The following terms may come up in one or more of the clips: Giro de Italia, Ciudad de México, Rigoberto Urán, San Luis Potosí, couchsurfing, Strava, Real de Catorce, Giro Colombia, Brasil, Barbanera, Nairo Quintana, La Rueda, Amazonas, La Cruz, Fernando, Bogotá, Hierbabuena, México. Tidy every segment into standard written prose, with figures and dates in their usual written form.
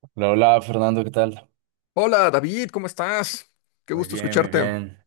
Hola, hola, Fernando, ¿qué tal? Hola David, ¿cómo estás? Qué Muy gusto bien, muy escucharte. bien.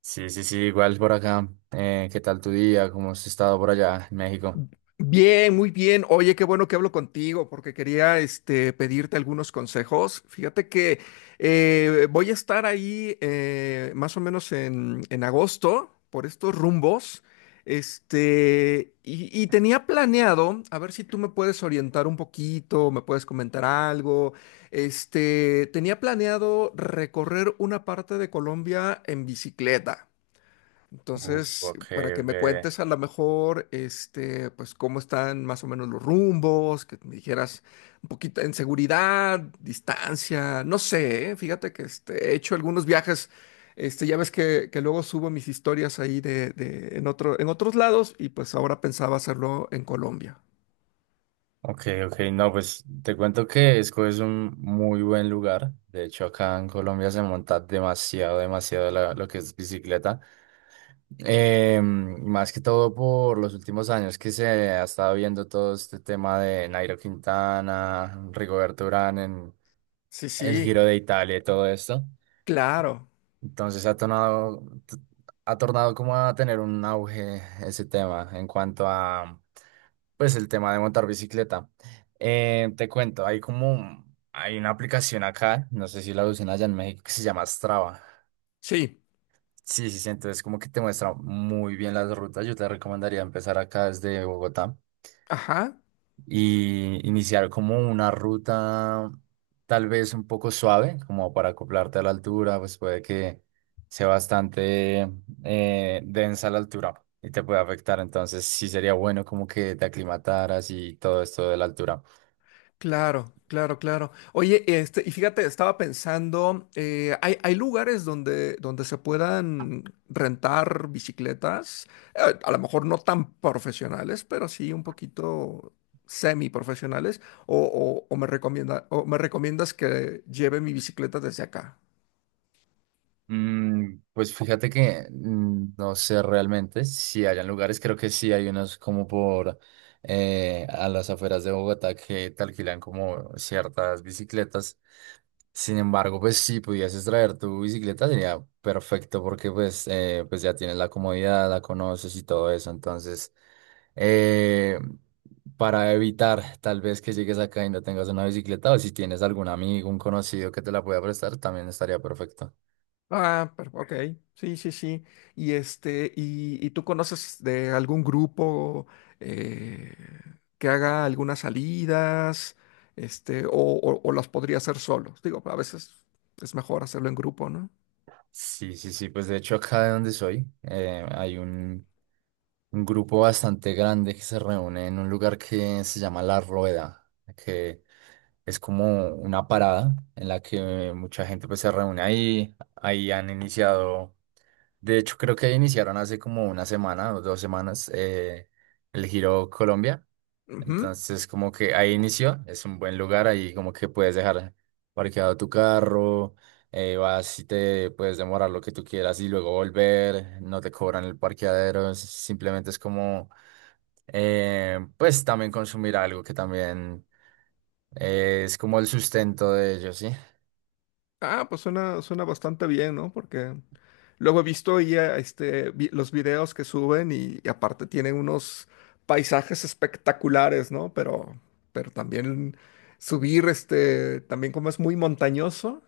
Sí, sí, sí, igual por acá. ¿Qué tal tu día? ¿Cómo has estado por allá en México? Bien, muy bien. Oye, qué bueno que hablo contigo porque quería pedirte algunos consejos. Fíjate que voy a estar ahí más o menos en agosto por estos rumbos. Y tenía planeado, a ver si tú me puedes orientar un poquito, me puedes comentar algo. Tenía planeado recorrer una parte de Colombia en bicicleta. Entonces, Ok, para que ok. me cuentes a lo mejor, pues cómo están más o menos los rumbos, que me dijeras un poquito en seguridad, distancia, no sé, Fíjate que he hecho algunos viajes, ya ves que luego subo mis historias ahí en en otros lados y pues ahora pensaba hacerlo en Colombia. Ok, ok, no, pues te cuento que Esco es un muy buen lugar. De hecho, acá en Colombia se monta demasiado, demasiado lo que es bicicleta. Más que todo por los últimos años que se ha estado viendo todo este tema de Nairo Quintana, Rigoberto Urán en Sí, el sí, Giro de Italia y todo esto. claro, Entonces ha tornado como a tener un auge ese tema en cuanto a, pues, el tema de montar bicicleta. Te cuento, hay una aplicación acá, no sé si la usan allá en México, que se llama Strava. sí, Sí, sí, sí, entonces como que te muestra muy bien las rutas. Yo te recomendaría empezar acá desde Bogotá ajá. y iniciar como una ruta tal vez un poco suave, como para acoplarte a la altura, pues puede que sea bastante densa la altura y te puede afectar. Entonces sí sería bueno como que te aclimataras y todo esto de la altura. Claro, claro, claro. Oye, y fíjate, estaba pensando, hay lugares donde se puedan rentar bicicletas, a lo mejor no tan profesionales, pero sí un poquito semi profesionales, o, o me o me recomiendas que lleve mi bicicleta desde acá. Pues fíjate que no sé realmente si hayan lugares, creo que sí hay unos como por a las afueras de Bogotá que te alquilan como ciertas bicicletas. Sin embargo, pues si pudieses traer tu bicicleta sería perfecto porque pues, pues ya tienes la comodidad, la conoces y todo eso. Entonces, eh, para evitar tal vez que llegues acá y no tengas una bicicleta o si tienes algún amigo, un conocido que te la pueda prestar, también estaría perfecto. Ah, pero, ok, sí, sí, sí. Y y tú conoces de algún grupo eh, que haga algunas salidas, o las podría hacer solos. Digo, a veces es mejor hacerlo en grupo, no. Sí, sí, sí, pues de hecho acá de donde soy hay un grupo bastante grande que se reúne en un lugar que se llama La Rueda, que es como una parada en la que mucha gente pues se reúne ahí, ahí han iniciado, de hecho creo que iniciaron hace como una semana o dos semanas el Giro Colombia. Ujú. Entonces, como que ahí inició, es un buen lugar, ahí como que puedes dejar parqueado tu carro, vas y te puedes demorar lo que tú quieras y luego volver, no te cobran el parqueadero, simplemente es como, pues también consumir algo que también es como el sustento de ellos, ¿sí? Ah, pues suena, suena bastante bien, ¿no? Porque luego he visto ya los videos que suben y aparte tienen unos paisajes espectaculares, ¿no? Pero también subir, también como es muy montañoso,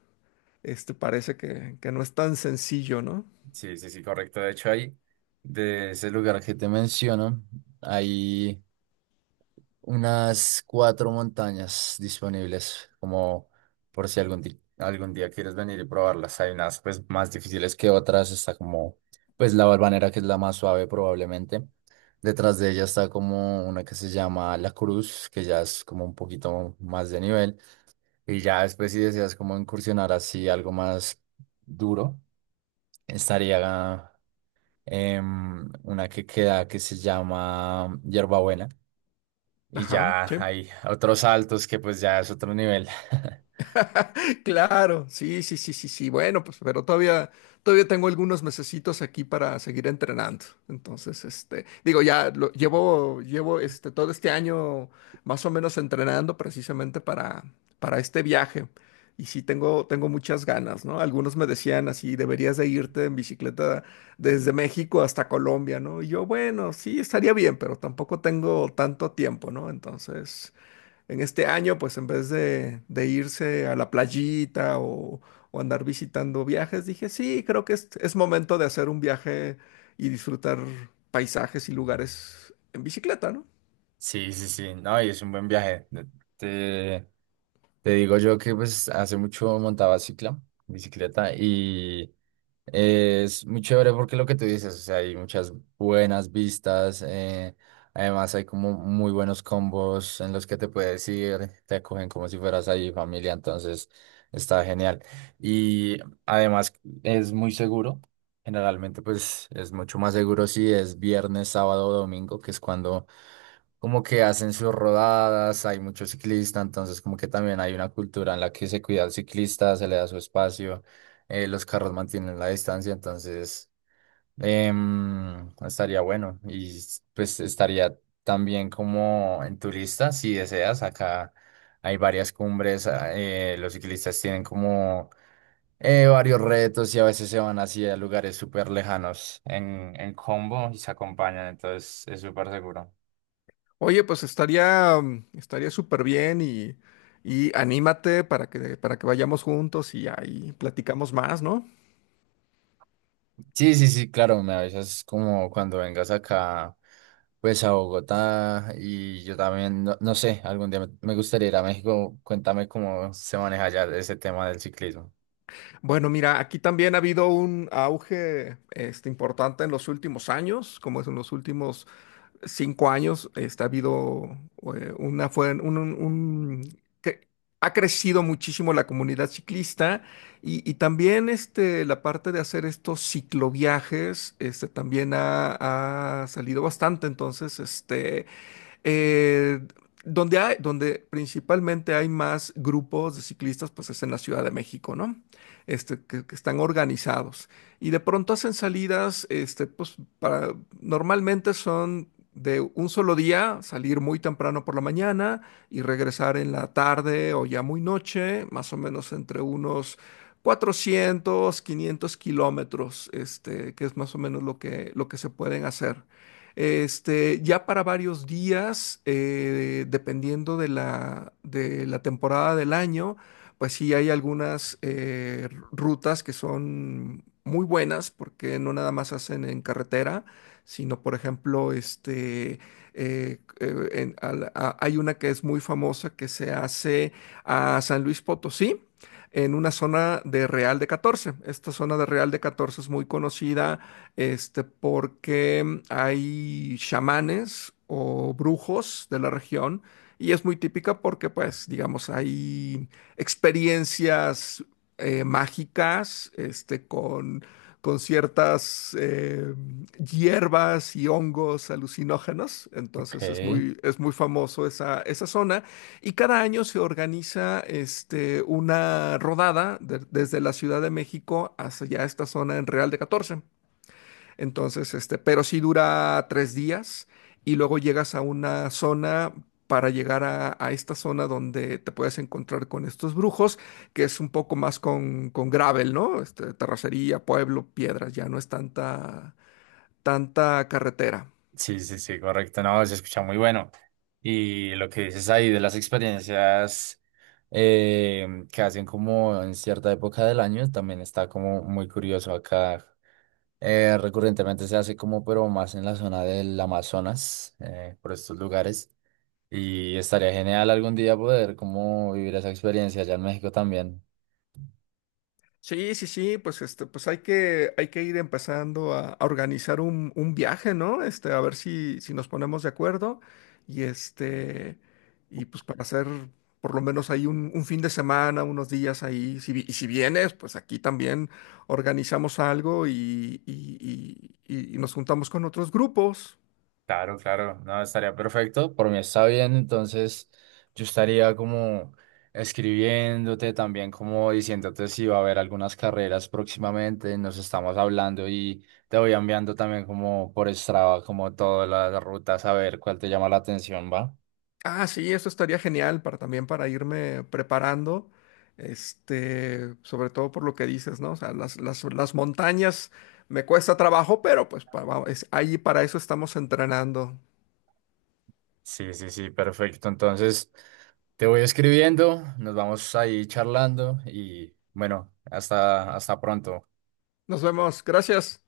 parece que no es tan sencillo, ¿no? Sí, sí, sí, correcto. De hecho, ahí, de ese lugar que te menciono, ahí unas cuatro montañas disponibles, como por si algún día, algún día quieres venir y probarlas. Hay unas pues más difíciles que otras, está como pues la Barbanera, que es la más suave probablemente. Detrás de ella está como una que se llama La Cruz, que ya es como un poquito más de nivel. Y ya después, si deseas como incursionar así algo más duro, estaría una que queda que se llama Hierbabuena, y Ajá, ya sí. hay otros saltos que pues ya es otro nivel. Claro, sí, sí, sí, sí, sí. Bueno, pues, pero todavía tengo algunos mesecitos aquí para seguir entrenando. Entonces, digo, llevo, todo este año más o menos entrenando precisamente para este viaje. Y sí, tengo muchas ganas, ¿no? Algunos me decían así, deberías de irte en bicicleta desde México hasta Colombia, ¿no? Y yo, bueno, sí, estaría bien, pero tampoco tengo tanto tiempo, ¿no? Entonces en este año, pues en vez de irse a la playita o andar visitando viajes, dije, sí, creo que es momento de hacer un viaje y disfrutar paisajes y lugares en bicicleta, ¿no? Sí, sí, sí, no, y es un buen viaje. Te, te digo yo que pues hace mucho montaba cicla, bicicleta, y es muy chévere porque lo que tú dices, o sea, hay muchas buenas vistas, además hay como muy buenos combos en los que te puedes ir, te acogen como si fueras ahí familia, entonces está genial. Y además es muy seguro, generalmente pues es mucho más seguro si es viernes, sábado o domingo, que es cuando como que hacen sus rodadas, hay muchos ciclistas, entonces como que también hay una cultura en la que se cuida al ciclista, se le da su espacio, los carros mantienen la distancia, entonces estaría bueno y pues estaría también como en tu lista, si deseas, acá hay varias cumbres, los ciclistas tienen como varios retos y a veces se van así a lugares súper lejanos en combo y se acompañan, entonces es súper seguro. Oye, pues estaría, estaría súper bien y anímate para que vayamos juntos y ahí platicamos más, ¿no? Sí, sí, sí, claro, me avisas como cuando vengas acá, pues a Bogotá, y yo también, no, no sé, algún día me, me gustaría ir a México. Cuéntame cómo se maneja allá ese tema del ciclismo. Bueno, mira, aquí también ha habido un auge importante en los últimos años, como es en los últimos 5 años está ha habido una fue un- que ha crecido muchísimo la comunidad ciclista y también la parte de hacer estos cicloviajes también ha, ha salido bastante entonces eh, donde hay, donde principalmente hay más grupos de ciclistas, pues es en la Ciudad de México, ¿no? Que están organizados. Y de pronto hacen salidas, normalmente son de un solo día, salir muy temprano por la mañana y regresar en la tarde o ya muy noche, más o menos entre unos 400 o 500 km, que es más o menos lo que se pueden hacer. Ya para varios días, dependiendo de de la temporada del año, pues sí hay algunas rutas que son muy buenas porque no nada más hacen en carretera, sino por ejemplo, hay una que es muy famosa que se hace a San Luis Potosí, en una zona de Real de Catorce. Esta zona de Real de Catorce es muy conocida porque hay chamanes o brujos de la región y es muy típica porque, pues, digamos, hay experiencias mágicas, con ciertas hierbas y hongos alucinógenos. Ok, Entonces es es muy famoso esa, esa zona y cada año se organiza, una rodada desde la Ciudad de México hacia esta zona en Real de Catorce, entonces, pero sí dura 3 días y luego llegas a una zona para llegar a esta zona donde te puedes encontrar con estos brujos, que es un poco más con gravel, ¿no? Terracería, pueblo, piedras, ya no es tanta carretera. sí, sí, sí, correcto, no, se escucha muy bueno. Y lo que dices ahí de las experiencias que hacen como en cierta época del año, también está como muy curioso acá. Recurrentemente se hace como, pero más en la zona del Amazonas, por estos lugares. Y estaría genial algún día poder como vivir esa experiencia allá en México también. Sí, sí, sí, pues hay que ir empezando a organizar un viaje, ¿no? A ver si nos ponemos de acuerdo. Y y pues para hacer por lo menos ahí un fin de semana, unos días ahí. Y si vienes, pues aquí también organizamos algo y nos juntamos con otros grupos. Claro, claro, no, estaría perfecto. Por mí está bien, entonces yo estaría como escribiéndote también, como diciéndote si va a haber algunas carreras próximamente, nos estamos hablando y te voy enviando también como por Strava, como todas las rutas, a ver cuál te llama la atención, ¿va? Ah, sí, eso estaría genial para también para irme preparando, sobre todo por lo que dices, ¿no? O sea, las montañas me cuesta trabajo, pero pues ahí para eso estamos entrenando. Sí, sí, sí, perfecto. Entonces, te voy escribiendo, nos vamos ahí charlando y bueno, hasta, hasta pronto. Nos vemos, gracias.